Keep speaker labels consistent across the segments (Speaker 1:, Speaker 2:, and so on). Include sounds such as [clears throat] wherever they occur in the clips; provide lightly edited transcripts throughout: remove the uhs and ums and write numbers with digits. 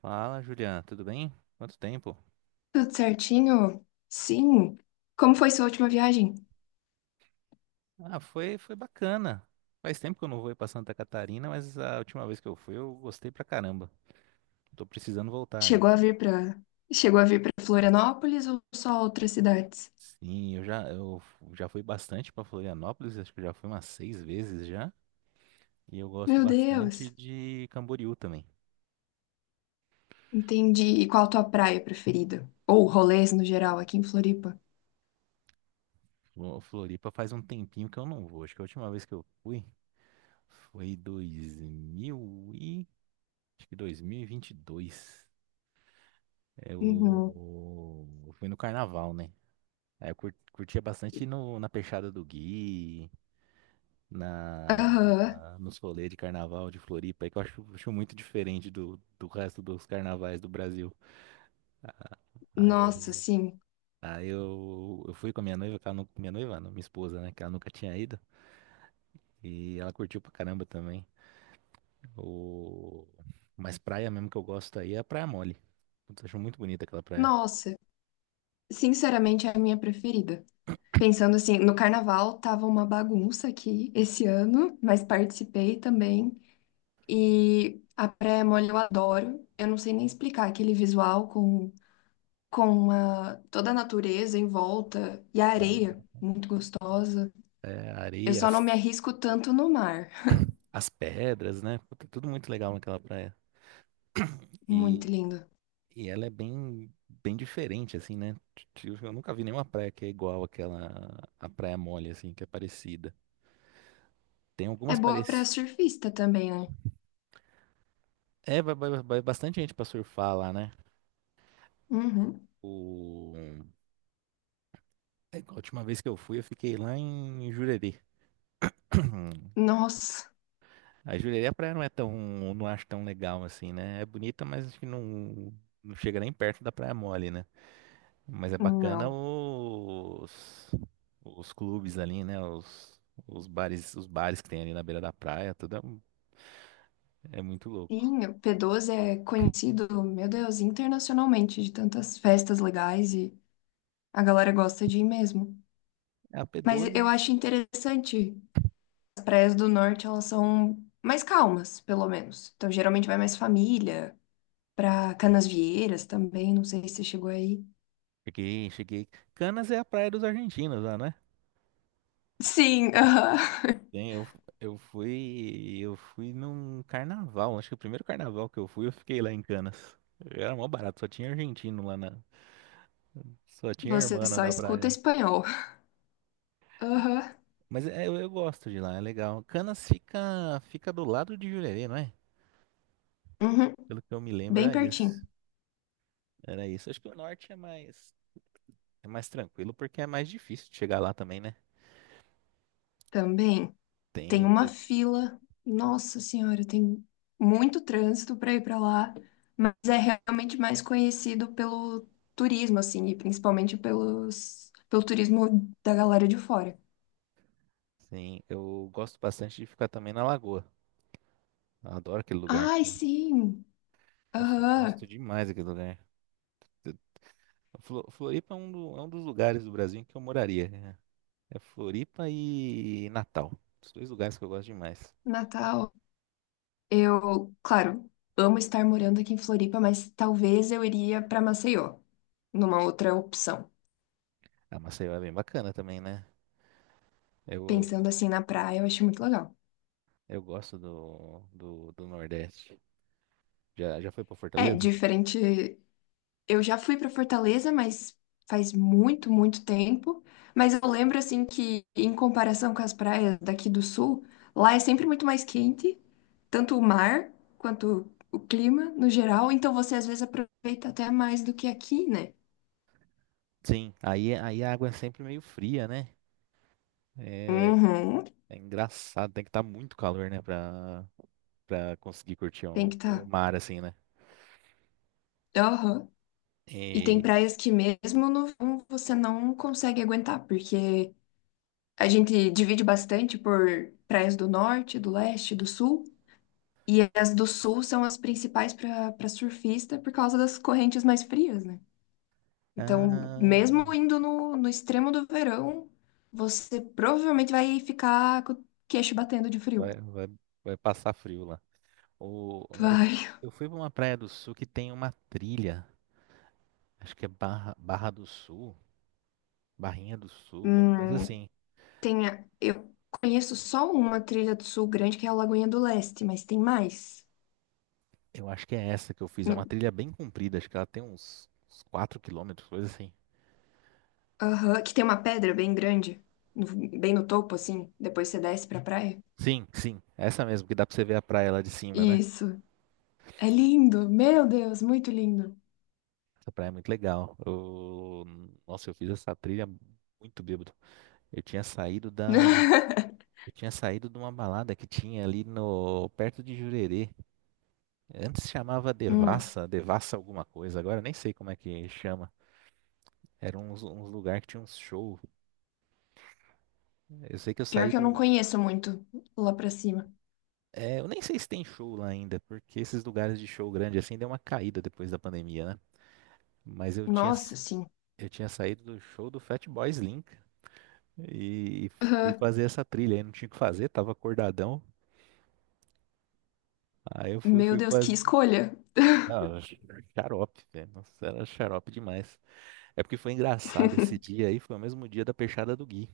Speaker 1: Fala, Juliana, tudo bem? Quanto tempo?
Speaker 2: Tudo certinho? Sim. Como foi sua última viagem?
Speaker 1: Ah, foi bacana. Faz tempo que eu não vou ir pra Santa Catarina, mas a última vez que eu fui eu gostei pra caramba. Tô precisando voltar aí.
Speaker 2: Chegou a vir para Chegou a vir para Florianópolis ou só outras cidades?
Speaker 1: Sim, eu já fui bastante pra Florianópolis, acho que eu já fui umas seis vezes já. E eu gosto
Speaker 2: Meu
Speaker 1: bastante
Speaker 2: Deus.
Speaker 1: de Camboriú também.
Speaker 2: Entendi. E qual a tua praia preferida? Ou rolês no geral aqui em Floripa?
Speaker 1: Floripa faz um tempinho que eu não vou. Acho que a última vez que eu fui foi, acho que 2022. Eu
Speaker 2: Uhum.
Speaker 1: eu fui no carnaval, né? É, eu curtia bastante ir no, na Peixada do Gui,
Speaker 2: Aham.
Speaker 1: nos rolês de carnaval de Floripa, aí que eu acho muito diferente do resto dos carnavais do Brasil. Aí eu,
Speaker 2: Nossa, sim.
Speaker 1: aí eu fui com a minha noiva, que ela, minha noiva, não, minha esposa, né, que ela nunca tinha ido, e ela curtiu pra caramba também. O, mas praia mesmo que eu gosto aí é a Praia Mole. Putz, acho muito bonita aquela praia.
Speaker 2: Nossa, sinceramente é a minha preferida. Pensando assim, no carnaval tava uma bagunça aqui esse ano, mas participei também. E a praia mole eu adoro. Eu não sei nem explicar aquele visual com, toda a natureza em volta e a areia, muito gostosa.
Speaker 1: É, a
Speaker 2: Eu
Speaker 1: areia,
Speaker 2: só não
Speaker 1: as,
Speaker 2: me arrisco tanto no mar.
Speaker 1: as pedras, né? Puta, tudo muito legal naquela praia.
Speaker 2: Muito
Speaker 1: E
Speaker 2: lindo.
Speaker 1: E ela é bem diferente, assim, né? Eu nunca vi nenhuma praia que é igual àquela, a Praia Mole, assim, que é parecida. Tem
Speaker 2: É
Speaker 1: algumas
Speaker 2: boa pra
Speaker 1: parecidas.
Speaker 2: surfista também, né?
Speaker 1: É, vai bastante gente pra surfar lá, né?
Speaker 2: Uhum.
Speaker 1: O... A última vez que eu fui, eu fiquei lá em Jurerê. [clears throat]
Speaker 2: Nossa,
Speaker 1: A Jurerê, a praia não é tão, não acho tão legal assim, né? É bonita, mas acho que não chega nem perto da Praia Mole, né? Mas é bacana
Speaker 2: não.
Speaker 1: os clubes ali, né? Os bares que tem ali na beira da praia, tudo é muito louco.
Speaker 2: Sim, o P12 é conhecido, meu Deus, internacionalmente de tantas festas legais e a galera gosta de ir mesmo.
Speaker 1: É a
Speaker 2: Mas
Speaker 1: P12,
Speaker 2: eu acho interessante praias do norte, elas são mais calmas, pelo menos. Então, geralmente vai mais família, pra Canasvieiras também, não sei se você chegou aí.
Speaker 1: cheguei, cheguei. Canas é a praia dos argentinos lá, né?
Speaker 2: Sim, aham.
Speaker 1: Tem, eu fui num carnaval, acho que o primeiro carnaval que eu fui, eu fiquei lá em Canas. Era mó barato, só tinha argentino lá só tinha
Speaker 2: Você
Speaker 1: hermana
Speaker 2: só
Speaker 1: na
Speaker 2: escuta
Speaker 1: praia.
Speaker 2: espanhol. Aham.
Speaker 1: Mas eu gosto de lá, é legal. Canas fica do lado de Jurerê, não é?
Speaker 2: Uhum.
Speaker 1: Pelo que eu me lembro,
Speaker 2: Bem
Speaker 1: é isso.
Speaker 2: pertinho.
Speaker 1: Era isso. Acho que o norte é mais tranquilo porque é mais difícil de chegar lá também, né?
Speaker 2: Também tem
Speaker 1: Tem,
Speaker 2: uma
Speaker 1: de-
Speaker 2: fila. Nossa Senhora, tem muito trânsito para ir para lá, mas é realmente mais conhecido pelo turismo, assim, e principalmente pelo turismo da galera de fora.
Speaker 1: eu gosto bastante de ficar também na Lagoa. Eu adoro aquele lugar.
Speaker 2: Ai, sim!
Speaker 1: Nossa, eu
Speaker 2: Aham.
Speaker 1: gosto demais daquele lugar. Floripa é um, é um dos lugares do Brasil em que eu moraria, né? É Floripa e Natal. Os dois lugares que eu gosto demais.
Speaker 2: Natal, eu, claro, amo estar morando aqui em Floripa, mas talvez eu iria para Maceió, numa outra opção.
Speaker 1: A Maceió é bem bacana também, né? Eu,
Speaker 2: Pensando assim na praia, eu acho muito legal.
Speaker 1: eu gosto do Nordeste. Já foi pra
Speaker 2: É
Speaker 1: Fortaleza?
Speaker 2: diferente. Eu já fui para Fortaleza, mas faz muito, muito tempo. Mas eu lembro assim que, em comparação com as praias daqui do sul, lá é sempre muito mais quente, tanto o mar quanto o clima no geral. Então você às vezes aproveita até mais do que aqui, né?
Speaker 1: Sim. Aí a água é sempre meio fria, né? É,
Speaker 2: Uhum,
Speaker 1: É engraçado, tem que estar muito calor, né, pra conseguir curtir
Speaker 2: tem que
Speaker 1: o
Speaker 2: estar.
Speaker 1: mar assim, né?
Speaker 2: Tá. E tem
Speaker 1: E,
Speaker 2: praias que mesmo no verão você não consegue aguentar, porque a gente divide bastante por praias do norte, do leste, do sul, e as do sul são as principais para para surfista por causa das correntes mais frias, né? Então,
Speaker 1: ah,
Speaker 2: mesmo indo no extremo do verão, você provavelmente vai ficar com o queixo batendo de frio.
Speaker 1: vai, vai, vai passar frio lá. O, eu,
Speaker 2: Vai.
Speaker 1: eu fui pra uma praia do sul que tem uma trilha, acho que é Barra, Barra do Sul, Barrinha do Sul, alguma coisa
Speaker 2: Hum,
Speaker 1: assim.
Speaker 2: eu conheço só uma trilha do sul grande, que é a Lagoinha do Leste, mas tem mais.
Speaker 1: Eu acho que é essa que eu fiz, é uma trilha bem comprida, acho que ela tem uns 4 quilômetros, coisa assim.
Speaker 2: Aham, que tem uma pedra bem grande, no- bem no topo, assim. Depois você desce pra praia.
Speaker 1: Sim, sim, essa mesmo, que dá pra você ver a praia lá de cima, né?
Speaker 2: Isso. É lindo. Meu Deus, muito lindo.
Speaker 1: Essa praia é muito legal. Nossa, eu fiz essa trilha muito bêbado. Eu tinha saído da.
Speaker 2: [laughs]
Speaker 1: Eu tinha saído de uma balada que tinha ali no perto de Jurerê. Antes chamava
Speaker 2: Hum,
Speaker 1: Devassa, Devassa alguma coisa. Agora eu nem sei como é que chama. Era uns lugar que tinha uns show. Eu sei que eu
Speaker 2: pior
Speaker 1: saí
Speaker 2: que eu não
Speaker 1: do.
Speaker 2: conheço muito lá pra cima.
Speaker 1: É, eu nem sei se tem show lá ainda, porque esses lugares de show grande assim deu uma caída depois da pandemia, né? Mas eu tinha,
Speaker 2: Nossa, sim.
Speaker 1: eu tinha saído do show do Fatboy Slim. E, fui
Speaker 2: Aham.
Speaker 1: fazer essa trilha. Aí não tinha o que fazer, tava acordadão. Aí eu fui,
Speaker 2: Meu
Speaker 1: fui
Speaker 2: Deus, que
Speaker 1: fazer.
Speaker 2: escolha.
Speaker 1: Ah, xarope, velho. Nossa, era xarope demais. É porque foi engraçado esse
Speaker 2: [laughs]
Speaker 1: dia aí, foi o mesmo dia da peixada do Gui.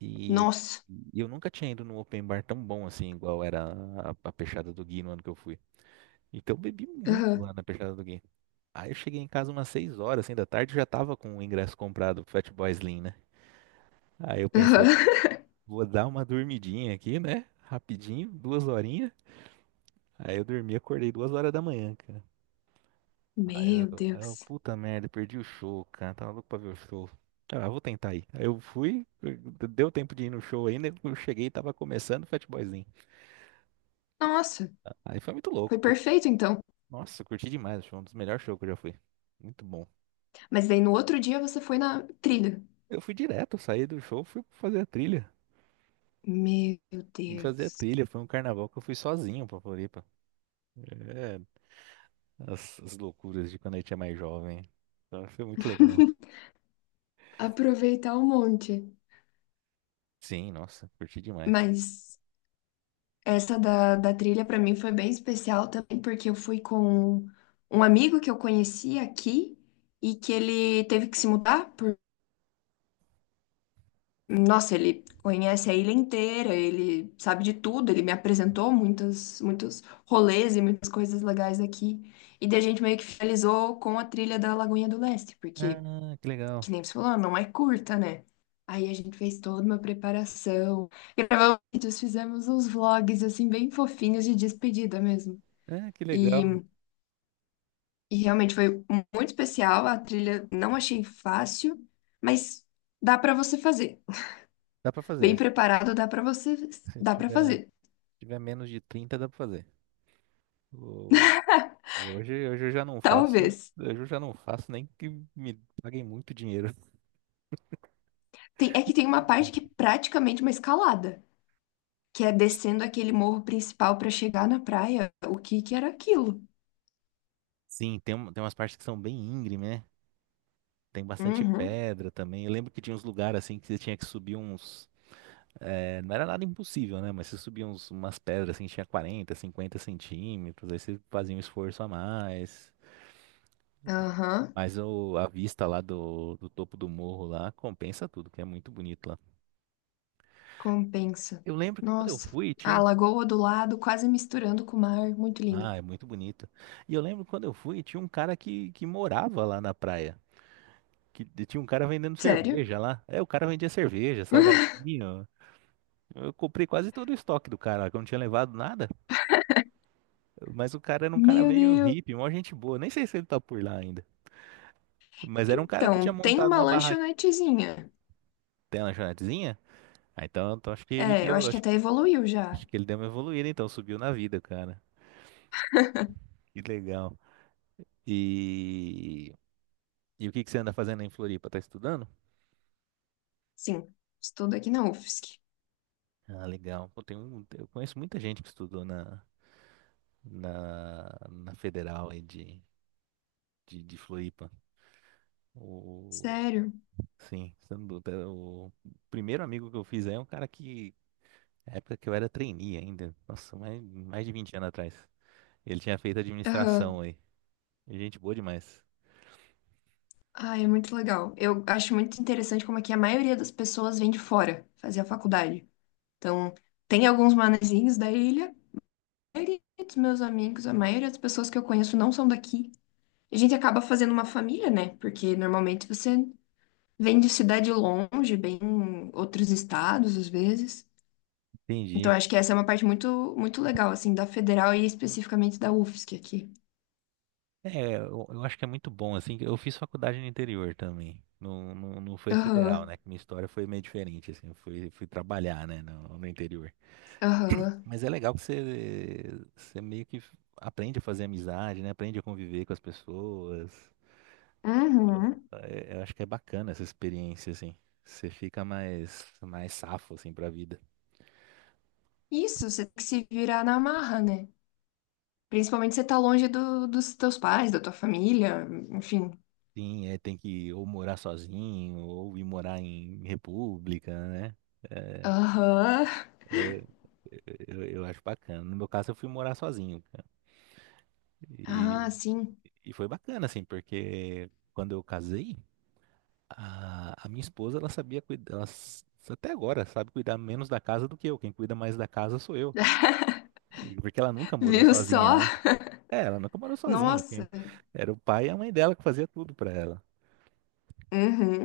Speaker 1: E,
Speaker 2: Nossa.
Speaker 1: e eu nunca tinha ido num open bar tão bom assim, igual era a peixada do Gui no ano que eu fui. Então eu bebi muito lá
Speaker 2: Aham.
Speaker 1: na peixada do Gui. Aí eu cheguei em casa umas 6 horas assim, da tarde, já tava com o ingresso comprado pro Fat Boy Slim, né? Aí eu pensei,
Speaker 2: Aham.
Speaker 1: pô, vou dar uma dormidinha aqui, né? Rapidinho, duas horinhas. Aí eu dormi, acordei 2 horas da manhã, cara. Aí
Speaker 2: Meu
Speaker 1: eu, aí eu,
Speaker 2: Deus.
Speaker 1: puta merda, perdi o show, cara. Tava louco pra ver o show. Ah, eu vou tentar ir. Aí eu fui, deu tempo de ir no show ainda. Eu cheguei e tava começando o Fat Boyzinho.
Speaker 2: Nossa,
Speaker 1: Aí foi muito
Speaker 2: foi
Speaker 1: louco. put-
Speaker 2: perfeito então.
Speaker 1: Nossa, eu curti demais. O show, um dos melhores shows que eu já fui. Muito bom.
Speaker 2: Mas daí no outro dia você foi na trilha.
Speaker 1: Eu fui direto, saí do show, fui fazer a trilha.
Speaker 2: Meu
Speaker 1: Fui fazer a
Speaker 2: Deus.
Speaker 1: trilha. Foi um carnaval que eu fui sozinho pra Floripa. É, as loucuras de quando a gente é mais jovem. Então, foi muito legal.
Speaker 2: [laughs] Aproveitar um monte.
Speaker 1: Sim, nossa, curti demais.
Speaker 2: Mas. Essa da trilha para mim foi bem especial também, porque eu fui com um amigo que eu conheci aqui e que ele teve que se mudar por... Nossa, ele conhece a ilha inteira, ele sabe de tudo, ele me apresentou muitos, muitos rolês e muitas coisas legais aqui. E daí a gente meio que finalizou com a trilha da Lagoinha do Leste, porque,
Speaker 1: Ah, que legal.
Speaker 2: que nem você falou, não é curta, né? Aí a gente fez toda uma preparação, gravamos vídeos, fizemos uns vlogs, assim, bem fofinhos de despedida mesmo.
Speaker 1: É, que
Speaker 2: E,
Speaker 1: legal.
Speaker 2: e realmente foi muito especial. A trilha não achei fácil, mas dá pra você fazer.
Speaker 1: Dá pra
Speaker 2: Bem
Speaker 1: fazer.
Speaker 2: preparado, dá pra você,
Speaker 1: [laughs] Se
Speaker 2: dá para
Speaker 1: tiver,
Speaker 2: fazer.
Speaker 1: tiver menos de 30, dá pra fazer. O-
Speaker 2: [laughs]
Speaker 1: hoje eu já não faço.
Speaker 2: Talvez.
Speaker 1: Hoje eu já não faço nem que me paguem muito dinheiro. [laughs]
Speaker 2: É que tem uma parte que é praticamente uma escalada, que é descendo aquele morro principal pra chegar na praia. O que que era aquilo?
Speaker 1: Sim, tem umas partes que são bem íngreme, né? Tem bastante
Speaker 2: Uhum.
Speaker 1: pedra também. Eu lembro que tinha uns lugares assim que você tinha que subir uns. Não era nada impossível, né? Mas você subia umas pedras assim, tinha 40, 50 cm. Aí você fazia um esforço a mais.
Speaker 2: Aham.
Speaker 1: Mas a vista lá do topo do morro lá compensa tudo, que é muito bonito.
Speaker 2: Compensa.
Speaker 1: Eu lembro que quando eu
Speaker 2: Nossa.
Speaker 1: fui, tinha
Speaker 2: A
Speaker 1: um.
Speaker 2: lagoa do lado, quase misturando com o mar. Muito lindo.
Speaker 1: Ah, é muito bonito. E eu lembro que quando eu fui, tinha um cara que morava lá na praia. Que e tinha um cara vendendo
Speaker 2: Sério?
Speaker 1: cerveja lá. É, o cara vendia cerveja,
Speaker 2: [laughs]
Speaker 1: salgadinho. Eu comprei quase todo o estoque do cara, que eu não tinha levado nada. Mas o cara era um cara
Speaker 2: Meu
Speaker 1: meio
Speaker 2: Deus.
Speaker 1: hippie, uma gente boa. Nem sei se ele tá por lá ainda. Mas era um cara que tinha
Speaker 2: Então, tem
Speaker 1: montado
Speaker 2: uma
Speaker 1: uma barraca,
Speaker 2: lanchonetezinha.
Speaker 1: tem uma lanchonetezinha. Ah, então acho que ele
Speaker 2: É, eu
Speaker 1: deu,
Speaker 2: acho que
Speaker 1: acho,
Speaker 2: até evoluiu já.
Speaker 1: acho que ele deu uma evoluída, então subiu na vida, cara. Que legal. E, e o que que você anda fazendo em Floripa? Tá estudando?
Speaker 2: Sim, estudo aqui na UFSC.
Speaker 1: Ah, legal. Pô, eu conheço muita gente que estudou na Federal aí de Floripa. O,
Speaker 2: Sério?
Speaker 1: sim, sem dúvida. O primeiro amigo que eu fiz aí é um cara que, na época que eu era trainee ainda, nossa, mais de 20 anos atrás. Ele tinha feito
Speaker 2: Aham.
Speaker 1: administração aí. Gente boa demais.
Speaker 2: Ah, é muito legal. Eu acho muito interessante como é que a maioria das pessoas vem de fora fazer a faculdade. Então, tem alguns manezinhos da ilha. A maioria dos meus amigos, a maioria das pessoas que eu conheço não são daqui. A gente acaba fazendo uma família, né? Porque normalmente você vem de cidade longe, bem em outros estados, às vezes. Então,
Speaker 1: Entendi.
Speaker 2: acho que essa é uma parte muito, muito legal, assim, da federal e especificamente da UFSC aqui.
Speaker 1: É, eu acho que é muito bom, assim, que eu fiz faculdade no interior também. Não, não, não foi federal,
Speaker 2: Aham,
Speaker 1: né? Que minha história foi meio diferente, assim, eu fui trabalhar, né, no interior.
Speaker 2: aham.
Speaker 1: Mas é legal que você meio que aprende a fazer amizade, né? Aprende a conviver com as pessoas.
Speaker 2: Uhum.
Speaker 1: Eu acho que é bacana essa experiência, assim. Você fica mais safo, assim, pra vida.
Speaker 2: Isso, você tem que se virar na marra, né? Principalmente se você tá longe dos teus pais, da tua família, enfim.
Speaker 1: Sim, é, tem que ou morar sozinho, ou ir morar em república, né? É,
Speaker 2: Aham.
Speaker 1: eu, eu acho bacana. No meu caso, eu fui morar sozinho, cara. E,
Speaker 2: Ah, sim.
Speaker 1: e foi bacana, assim, porque quando eu casei, a minha esposa, ela sabia cuidar, até agora sabe cuidar menos da casa do que eu. Quem cuida mais da casa sou eu.
Speaker 2: [laughs]
Speaker 1: Porque ela nunca morou
Speaker 2: Viu
Speaker 1: sozinha,
Speaker 2: só?
Speaker 1: né? É, ela nunca morou sozinha. Quem-
Speaker 2: Nossa.
Speaker 1: Era o pai e a mãe dela que fazia tudo pra ela.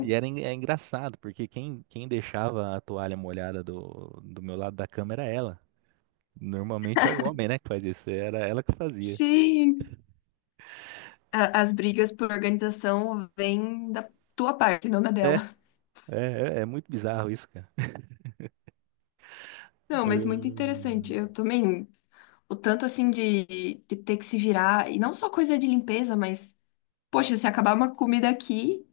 Speaker 1: E é engraçado, porque quem deixava a toalha molhada do meu lado da cama era ela. Normalmente é o homem, né, que faz isso. Era ela que fazia.
Speaker 2: Sim. As brigas por organização vêm da tua parte, não da
Speaker 1: É,
Speaker 2: dela.
Speaker 1: é muito bizarro isso, cara.
Speaker 2: Não, mas
Speaker 1: Eu-
Speaker 2: muito interessante. Eu também, o tanto assim de ter que se virar, e não só coisa de limpeza, mas, poxa, se acabar uma comida aqui.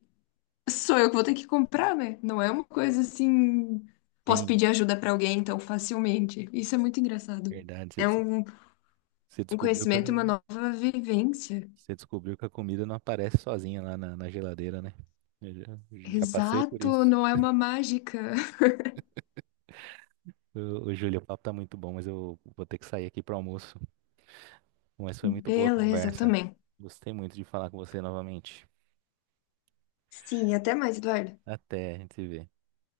Speaker 2: Sou eu que vou ter que comprar, né? Não é uma coisa assim. Posso
Speaker 1: Sim,
Speaker 2: pedir ajuda pra alguém tão facilmente. Isso é muito engraçado.
Speaker 1: verdade.
Speaker 2: É
Speaker 1: Você
Speaker 2: um,
Speaker 1: você
Speaker 2: um
Speaker 1: descobriu que. Eu
Speaker 2: conhecimento e uma nova vivência.
Speaker 1: Você descobriu que a comida não aparece sozinha lá na geladeira, né? Eu já passei por
Speaker 2: Exato,
Speaker 1: isso.
Speaker 2: não é uma mágica.
Speaker 1: Ô, ô, Júlio, o papo tá muito bom, mas eu vou ter que sair aqui para almoço. Mas
Speaker 2: [laughs]
Speaker 1: foi muito boa a
Speaker 2: Beleza, eu
Speaker 1: conversa.
Speaker 2: também.
Speaker 1: Gostei muito de falar com você novamente.
Speaker 2: Sim, até mais, Eduardo.
Speaker 1: Até, a gente se vê.